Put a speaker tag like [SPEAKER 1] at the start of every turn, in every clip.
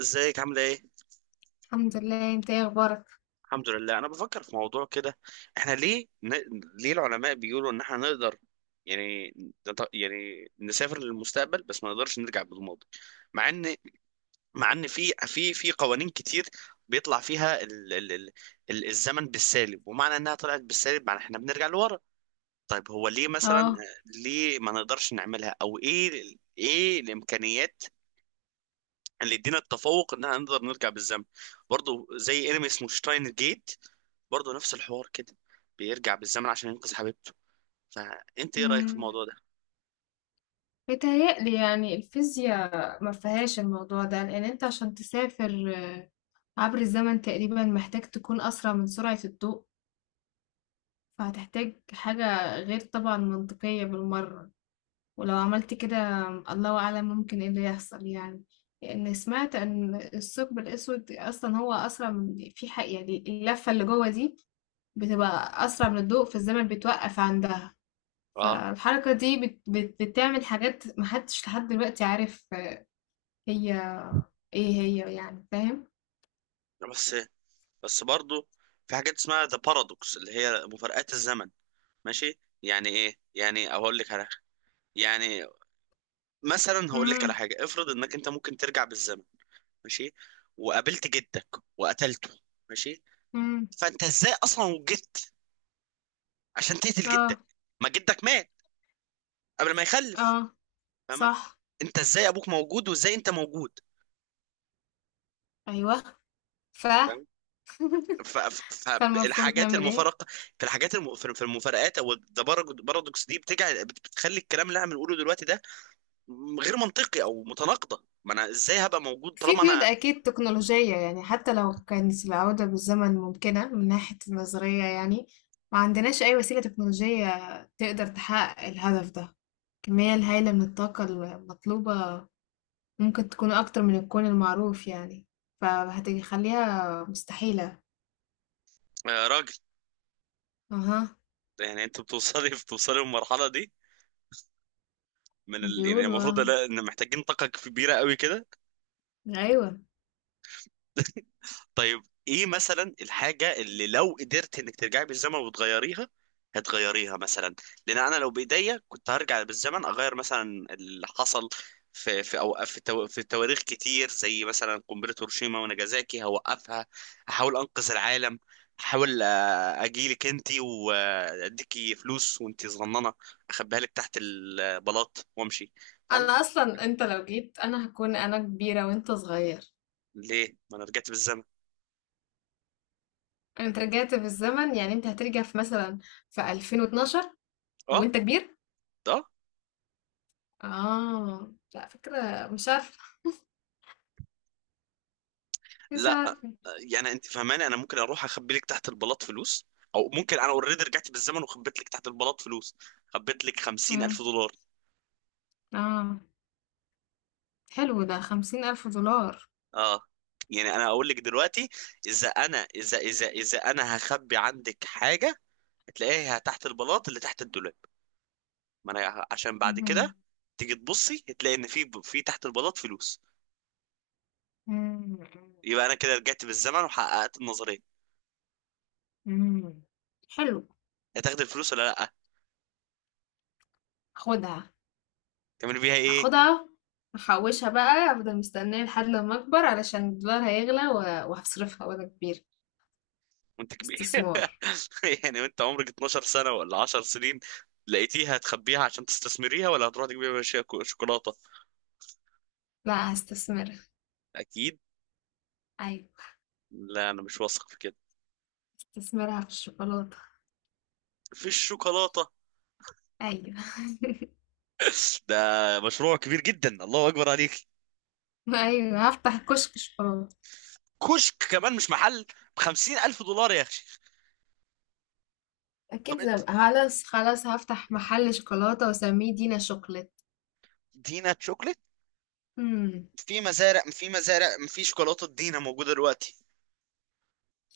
[SPEAKER 1] ازيك؟ عامله ايه؟
[SPEAKER 2] الحمد لله، انت ايه اخبارك؟
[SPEAKER 1] الحمد لله. انا بفكر في موضوع كده. احنا ليه ن... ليه العلماء بيقولوا ان احنا نقدر، يعني، يعني نسافر للمستقبل بس ما نقدرش نرجع بالماضي. مع ان مع ان في قوانين كتير بيطلع فيها الزمن بالسالب، ومعنى انها طلعت بالسالب معنى احنا بنرجع لورا. طيب هو ليه مثلا،
[SPEAKER 2] اه.
[SPEAKER 1] ليه ما نقدرش نعملها، او ايه ايه الامكانيات اللي يدينا التفوق ان احنا نقدر نرجع بالزمن؟ برضه زي انمي اسمه شتاين جيت، برضه نفس الحوار كده، بيرجع بالزمن عشان ينقذ حبيبته. فانت ايه رايك في الموضوع
[SPEAKER 2] امم
[SPEAKER 1] ده؟
[SPEAKER 2] بيتهيألي يعني الفيزياء ما فيهاش الموضوع ده، لان انت عشان تسافر عبر الزمن تقريبا محتاج تكون اسرع من سرعة الضوء. فهتحتاج حاجة غير طبعا منطقية بالمرة. ولو عملت كده الله اعلم ممكن ايه اللي يحصل يعني. لان سمعت ان الثقب الاسود اصلا هو اسرع من في حق، يعني اللفة اللي جوه دي بتبقى اسرع من الضوء، فالزمن بيتوقف عندها.
[SPEAKER 1] اه.
[SPEAKER 2] فالحركة دي بت بت بتعمل حاجات محدش لحد دلوقتي عارف هي ايه هي، يعني فاهم؟
[SPEAKER 1] بس بس برضه في حاجات اسمها ذا بارادوكس اللي هي مفارقات الزمن، ماشي، يعني ايه؟ يعني اقول لك على حاجة. يعني مثلا هقول لك على
[SPEAKER 2] امم،
[SPEAKER 1] حاجه: افرض انك انت ممكن ترجع بالزمن، ماشي، وقابلت جدك وقتلته، ماشي.
[SPEAKER 2] امم،
[SPEAKER 1] فانت ازاي اصلا وجدت عشان تقتل
[SPEAKER 2] اه،
[SPEAKER 1] جدك؟ ما جدك مات قبل ما يخلف.
[SPEAKER 2] اه،
[SPEAKER 1] فاهمه؟
[SPEAKER 2] صح،
[SPEAKER 1] انت ازاي ابوك موجود وازاي انت موجود؟
[SPEAKER 2] ايوه. ف
[SPEAKER 1] فاهم؟
[SPEAKER 2] فالمفروض
[SPEAKER 1] فالحاجات
[SPEAKER 2] نعمل ايه؟
[SPEAKER 1] المفارقه، في في المفارقات، او البارادوكس دي، بتجعل بتخلي الكلام اللي احنا بنقوله دلوقتي ده غير منطقي او متناقضه. ما انا ازاي هبقى موجود
[SPEAKER 2] في
[SPEAKER 1] طالما
[SPEAKER 2] قيود
[SPEAKER 1] انا
[SPEAKER 2] اكيد تكنولوجية، يعني حتى لو كانت العودة بالزمن ممكنة من ناحية النظرية، يعني ما عندناش اي وسيلة تكنولوجية تقدر تحقق الهدف ده. الكمية الهائلة من الطاقة المطلوبة ممكن تكون أكتر من الكون المعروف يعني، فهتخليها مستحيلة.
[SPEAKER 1] راجل؟
[SPEAKER 2] أها.
[SPEAKER 1] يعني انت بتوصلي للمرحله دي من يعني
[SPEAKER 2] بيقولوا
[SPEAKER 1] المفروض،
[SPEAKER 2] آه.
[SPEAKER 1] لا، ان محتاجين طاقه كبيره قوي كده.
[SPEAKER 2] أيوة.
[SPEAKER 1] طيب ايه مثلا الحاجة اللي لو قدرت انك ترجعي بالزمن وتغيريها هتغيريها مثلا؟ لان انا لو بايديا كنت هرجع بالزمن اغير مثلا اللي حصل في في او في تو- في تواريخ كتير، زي مثلا قنبلة هيروشيما وناجازاكي هوقفها، احاول انقذ العالم. احاول، اجيلك انتي واديكي فلوس وانتي صغننة، اخبيها لك تحت البلاط وامشي.
[SPEAKER 2] أنا
[SPEAKER 1] فاهمة؟
[SPEAKER 2] أصلا أنت لو جيت أنا هكون أنا كبيرة وأنت صغير.
[SPEAKER 1] ليه، ما انا رجعت بالزمن.
[SPEAKER 2] أنت رجعت في الزمن، يعني أنت هترجع في مثلا في 2012
[SPEAKER 1] اه.
[SPEAKER 2] وأنت كبير.
[SPEAKER 1] ده
[SPEAKER 2] آه، لا فكرة، مش عارفة، مش عارفة.
[SPEAKER 1] يعني انت فهماني انا ممكن اروح اخبي لك تحت البلاط فلوس، او ممكن انا اوريدي رجعت بالزمن وخبيت لك تحت البلاط فلوس. خبيت لك
[SPEAKER 2] مم.
[SPEAKER 1] 50 الف دولار.
[SPEAKER 2] آه. حلو، ده 50,000 دولار.
[SPEAKER 1] اه. يعني انا اقول لك دلوقتي: اذا انا اذا اذا اذا انا هخبي عندك حاجه، هتلاقيها تحت البلاط اللي تحت الدولاب. ما انا عشان بعد
[SPEAKER 2] مم.
[SPEAKER 1] كده تيجي تبصي هتلاقي ان في تحت البلاط فلوس.
[SPEAKER 2] مم.
[SPEAKER 1] يبقى انا كده رجعت بالزمن وحققت النظريه.
[SPEAKER 2] مم. حلو.
[SPEAKER 1] هتاخد الفلوس ولا لا؟
[SPEAKER 2] خدها.
[SPEAKER 1] تعمل بيها ايه؟
[SPEAKER 2] هاخدها. هحوشها بقى، افضل مستنية لحد لما اكبر علشان الدولار هيغلى وهصرفها وانا كبير.
[SPEAKER 1] وانت كبير.
[SPEAKER 2] استثمار.
[SPEAKER 1] يعني وانت عمرك 12 سنة ولا 10 سنين لقيتيها، هتخبيها عشان تستثمريها، ولا هتروح تجيبيها شوكولاتة؟
[SPEAKER 2] لا، هستثمرها.
[SPEAKER 1] اكيد.
[SPEAKER 2] ايوه.
[SPEAKER 1] لا، انا مش واثق في كده.
[SPEAKER 2] هستثمرها في الشوكولاتة.
[SPEAKER 1] في الشوكولاتة.
[SPEAKER 2] ايوه.
[SPEAKER 1] ده مشروع كبير جدا، الله اكبر عليك!
[SPEAKER 2] ايوه، هفتح كشك شوكولاتة.
[SPEAKER 1] كشك كمان مش محل، بخمسين الف دولار يا اخي!
[SPEAKER 2] اكيد
[SPEAKER 1] طب انت،
[SPEAKER 2] زي خلاص خلاص، هفتح محل شوكولاتة واسميه دينا شوكليت.
[SPEAKER 1] دينا شوكليت،
[SPEAKER 2] امم.
[SPEAKER 1] في مزارع في شوكولاته دينا موجوده دلوقتي؟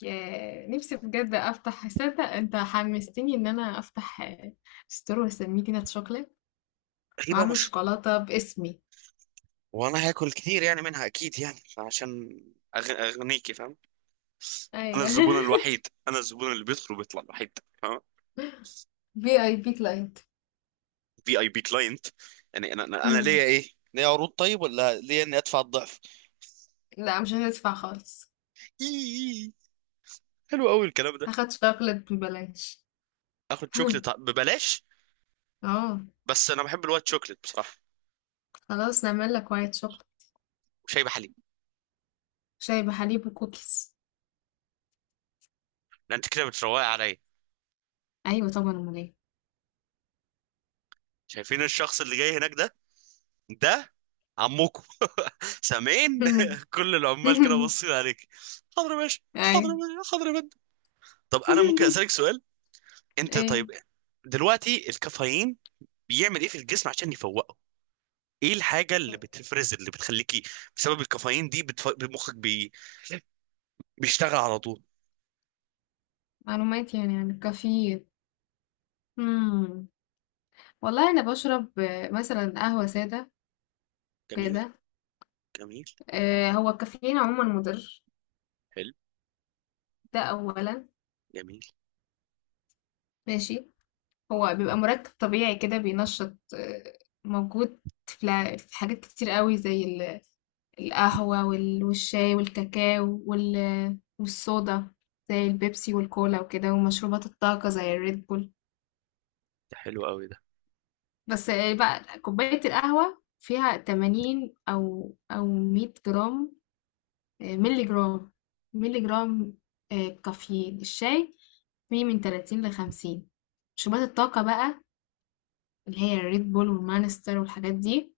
[SPEAKER 2] يا نفسي بجد افتح، تصدق انت حمستني ان انا افتح آه، ستور واسميه دينا شوكليت.
[SPEAKER 1] غريبه،
[SPEAKER 2] واعمل
[SPEAKER 1] مش؟
[SPEAKER 2] شوكولاتة باسمي.
[SPEAKER 1] وانا هاكل كتير يعني منها اكيد، يعني عشان اغنيكي، فاهم؟ انا
[SPEAKER 2] ايوه.
[SPEAKER 1] الزبون الوحيد، انا الزبون اللي بيدخل وبيطلع الوحيد،
[SPEAKER 2] في اي بي كلاينت.
[SPEAKER 1] في اي بي كلاينت. يعني انا
[SPEAKER 2] مم.
[SPEAKER 1] ليا ايه؟ ليا عروض طيب ولا ليا اني ادفع الضعف؟
[SPEAKER 2] لا، مش هتدفع خالص.
[SPEAKER 1] إيه. حلو قوي الكلام ده.
[SPEAKER 2] هاخد شوكليت ببلاش.
[SPEAKER 1] اخد شوكليت ببلاش.
[SPEAKER 2] اه.
[SPEAKER 1] بس انا بحب الوايت شوكليت بصراحه،
[SPEAKER 2] خلاص نعمل لك وايت شوكليت.
[SPEAKER 1] وشاي بحليب.
[SPEAKER 2] شاي بحليب وكوكيز.
[SPEAKER 1] لان انت كده بتروقي عليا.
[SPEAKER 2] ايوه طبعا، امال ايه؟
[SPEAKER 1] شايفين الشخص اللي جاي هناك ده؟ ده عمكم. سامعين؟ كل العمال كده باصين عليك. حاضر يا باشا. حاضر
[SPEAKER 2] ايوه.
[SPEAKER 1] يا باشا، حاضر يا باشا. طب انا ممكن اسالك سؤال؟ انت
[SPEAKER 2] ايه؟
[SPEAKER 1] طيب، دلوقتي الكافيين بيعمل ايه في الجسم عشان يفوق؟ ايه الحاجه اللي بتفرز اللي بتخليكي، بسبب الكافيين دي، بيشتغل على طول؟
[SPEAKER 2] معلومات يعني عن الكافيين. مم. والله انا بشرب آه، مثلا قهوة سادة
[SPEAKER 1] جميل.
[SPEAKER 2] كده.
[SPEAKER 1] جميل.
[SPEAKER 2] آه، هو الكافيين عموما مضر.
[SPEAKER 1] حلو.
[SPEAKER 2] ده اولا.
[SPEAKER 1] جميل.
[SPEAKER 2] ماشي. هو بيبقى مركب طبيعي كده، بينشط آه، موجود في في حاجات كتير قوي زي القهوة والشاي والكاكاو والصودا، زي البيبسي والكولا وكده، ومشروبات الطاقة زي الريد بول.
[SPEAKER 1] ده حلو قوي ده.
[SPEAKER 2] بس آه، بقى كوباية القهوة فيها 80 أو 100 جرام. آه، ملي جرام، ملي جرام. آه، كافيين الشاي فيه من 30 ل 50. مشروبات الطاقة بقى، اللي هي الريد بول والمانستر والحاجات دي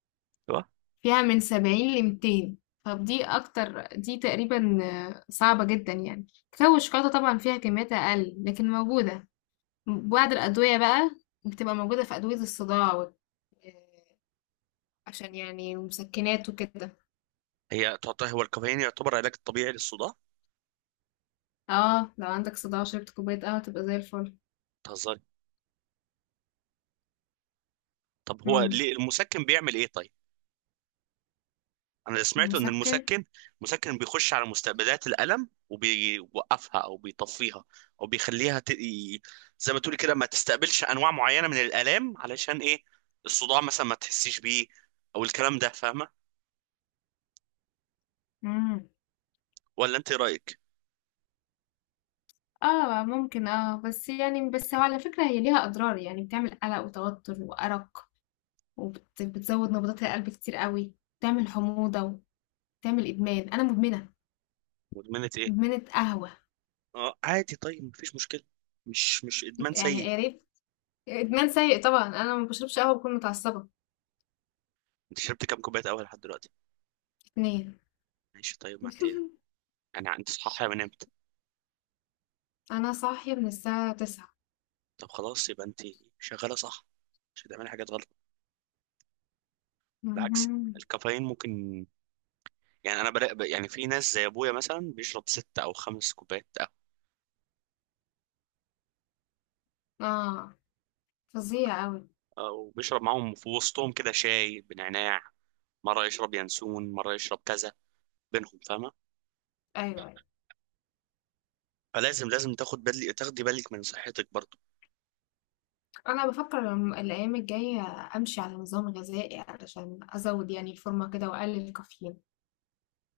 [SPEAKER 1] هو
[SPEAKER 2] فيها من 70 ل 200. طب دي اكتر، دي تقريبا آه، صعبة جدا يعني. كاكاو والشوكولاتة طبعا فيها كميات اقل لكن موجودة. بعض الادوية بقى بتبقى موجودة في ادوية الصداع آه، عشان يعني مسكنات وكده.
[SPEAKER 1] هي تعطيه؟ هو الكافيين يعتبر علاج طبيعي للصداع؟
[SPEAKER 2] اه، لو عندك صداع وشربت كوباية قهوة تبقى زي الفل.
[SPEAKER 1] تهزري. طب هو
[SPEAKER 2] امم.
[SPEAKER 1] ليه المسكن بيعمل ايه طيب؟ انا اللي سمعته ان
[SPEAKER 2] مسكن.
[SPEAKER 1] المسكن بيخش على مستقبلات الالم وبيوقفها او بيطفيها، او بيخليها زي ما تقولي كده ما تستقبلش انواع معينه من الالام، علشان ايه؟ الصداع مثلا ما تحسيش بيه، او الكلام ده. فاهمه؟
[SPEAKER 2] امم.
[SPEAKER 1] ولا انت ايه رايك؟
[SPEAKER 2] اه، ممكن، اه. بس يعني، بس هو على فكرة هي ليها اضرار، يعني بتعمل قلق وتوتر وارق، وبتزود نبضات القلب كتير قوي، بتعمل حموضة، تعمل إدمان، أنا مدمنة،
[SPEAKER 1] مدمنه ايه؟
[SPEAKER 2] مدمنة قهوة،
[SPEAKER 1] اه، عادي طيب، مفيش مشكله. مش ادمان
[SPEAKER 2] يعني
[SPEAKER 1] سيء.
[SPEAKER 2] يا ريت. إدمان سيء طبعًا، أنا ما باشربش قهوة باكون متعصبة.
[SPEAKER 1] انت شربت كام كوبايه قهوه لحد دلوقتي؟
[SPEAKER 2] 2.
[SPEAKER 1] ماشي طيب، ما انت ايه ده. انا، انت صحيح من امتى؟
[SPEAKER 2] أنا صاحية من الساعة 09:00.
[SPEAKER 1] طب خلاص، يبقى انت شغاله صح، مش هتعملي حاجات غلط، بالعكس.
[SPEAKER 2] اهم.
[SPEAKER 1] الكافيين ممكن، يعني انا بلاقي يعني في ناس زي ابويا مثلا بيشرب ست او خمس كوبايات قهوه،
[SPEAKER 2] آه، فظيع أوي.
[SPEAKER 1] اه، وبيشرب معاهم في وسطهم كده شاي بنعناع، مره يشرب ينسون، مره يشرب كذا، بينهم، فاهمه؟
[SPEAKER 2] أيوه، أيوه.
[SPEAKER 1] فلازم، لازم تاخدي بالك من صحتك برضه.
[SPEAKER 2] أنا بافكر م الأيام الجاية أمشي على نظام غذائي علشان أزوّد يعني الفورمة كده وأقلل الكافيين.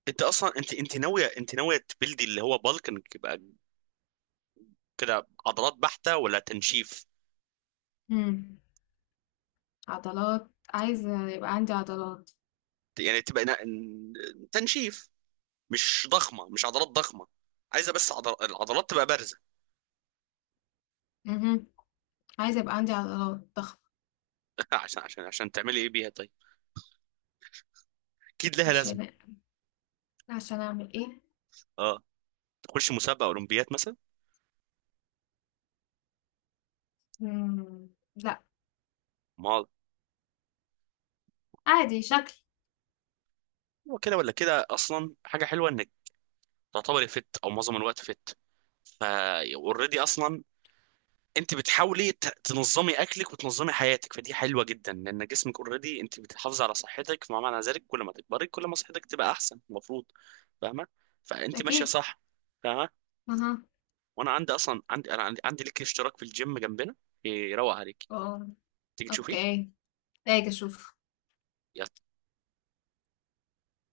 [SPEAKER 1] انت اصلا، انت ناويه، تبلدي اللي هو بالكنج، يبقى كده عضلات بحته ولا تنشيف؟
[SPEAKER 2] إمم. عضلات. عايزة يبقى عندي عضلات.
[SPEAKER 1] يعني تبقى تنشيف، مش ضخمه، مش عضلات ضخمه، عايزه بس العضلات تبقى بارزه.
[SPEAKER 2] اهم. عايزة يبقى عندي عضلات ضخمة.
[SPEAKER 1] عشان تعملي ايه بيها طيب؟ اكيد لها لازمه.
[SPEAKER 2] عشان عشان أعمل إيه؟
[SPEAKER 1] اه، تخش مسابقه اولمبيات مثلا.
[SPEAKER 2] إمم. لأ.
[SPEAKER 1] ما
[SPEAKER 2] عادي شكل.
[SPEAKER 1] هو كده ولا كده اصلا حاجه حلوه انك تعتبري فت او معظم الوقت فت. فا اوريدي اصلا انت بتحاولي تنظمي اكلك وتنظمي حياتك، فدي حلوه جدا، لان جسمك اوريدي. انت بتحافظي على صحتك، فما معنى ذلك كل ما تكبري كل ما صحتك تبقى احسن، المفروض. فاهمه؟ فانت ماشيه
[SPEAKER 2] أكيد.
[SPEAKER 1] صح. فاهمه؟
[SPEAKER 2] أها.
[SPEAKER 1] وانا عندي اصلا عندي لك اشتراك في الجيم جنبنا، يروق عليك،
[SPEAKER 2] آه.
[SPEAKER 1] تيجي تشوفيه.
[SPEAKER 2] أوكي. هاجي أشوف.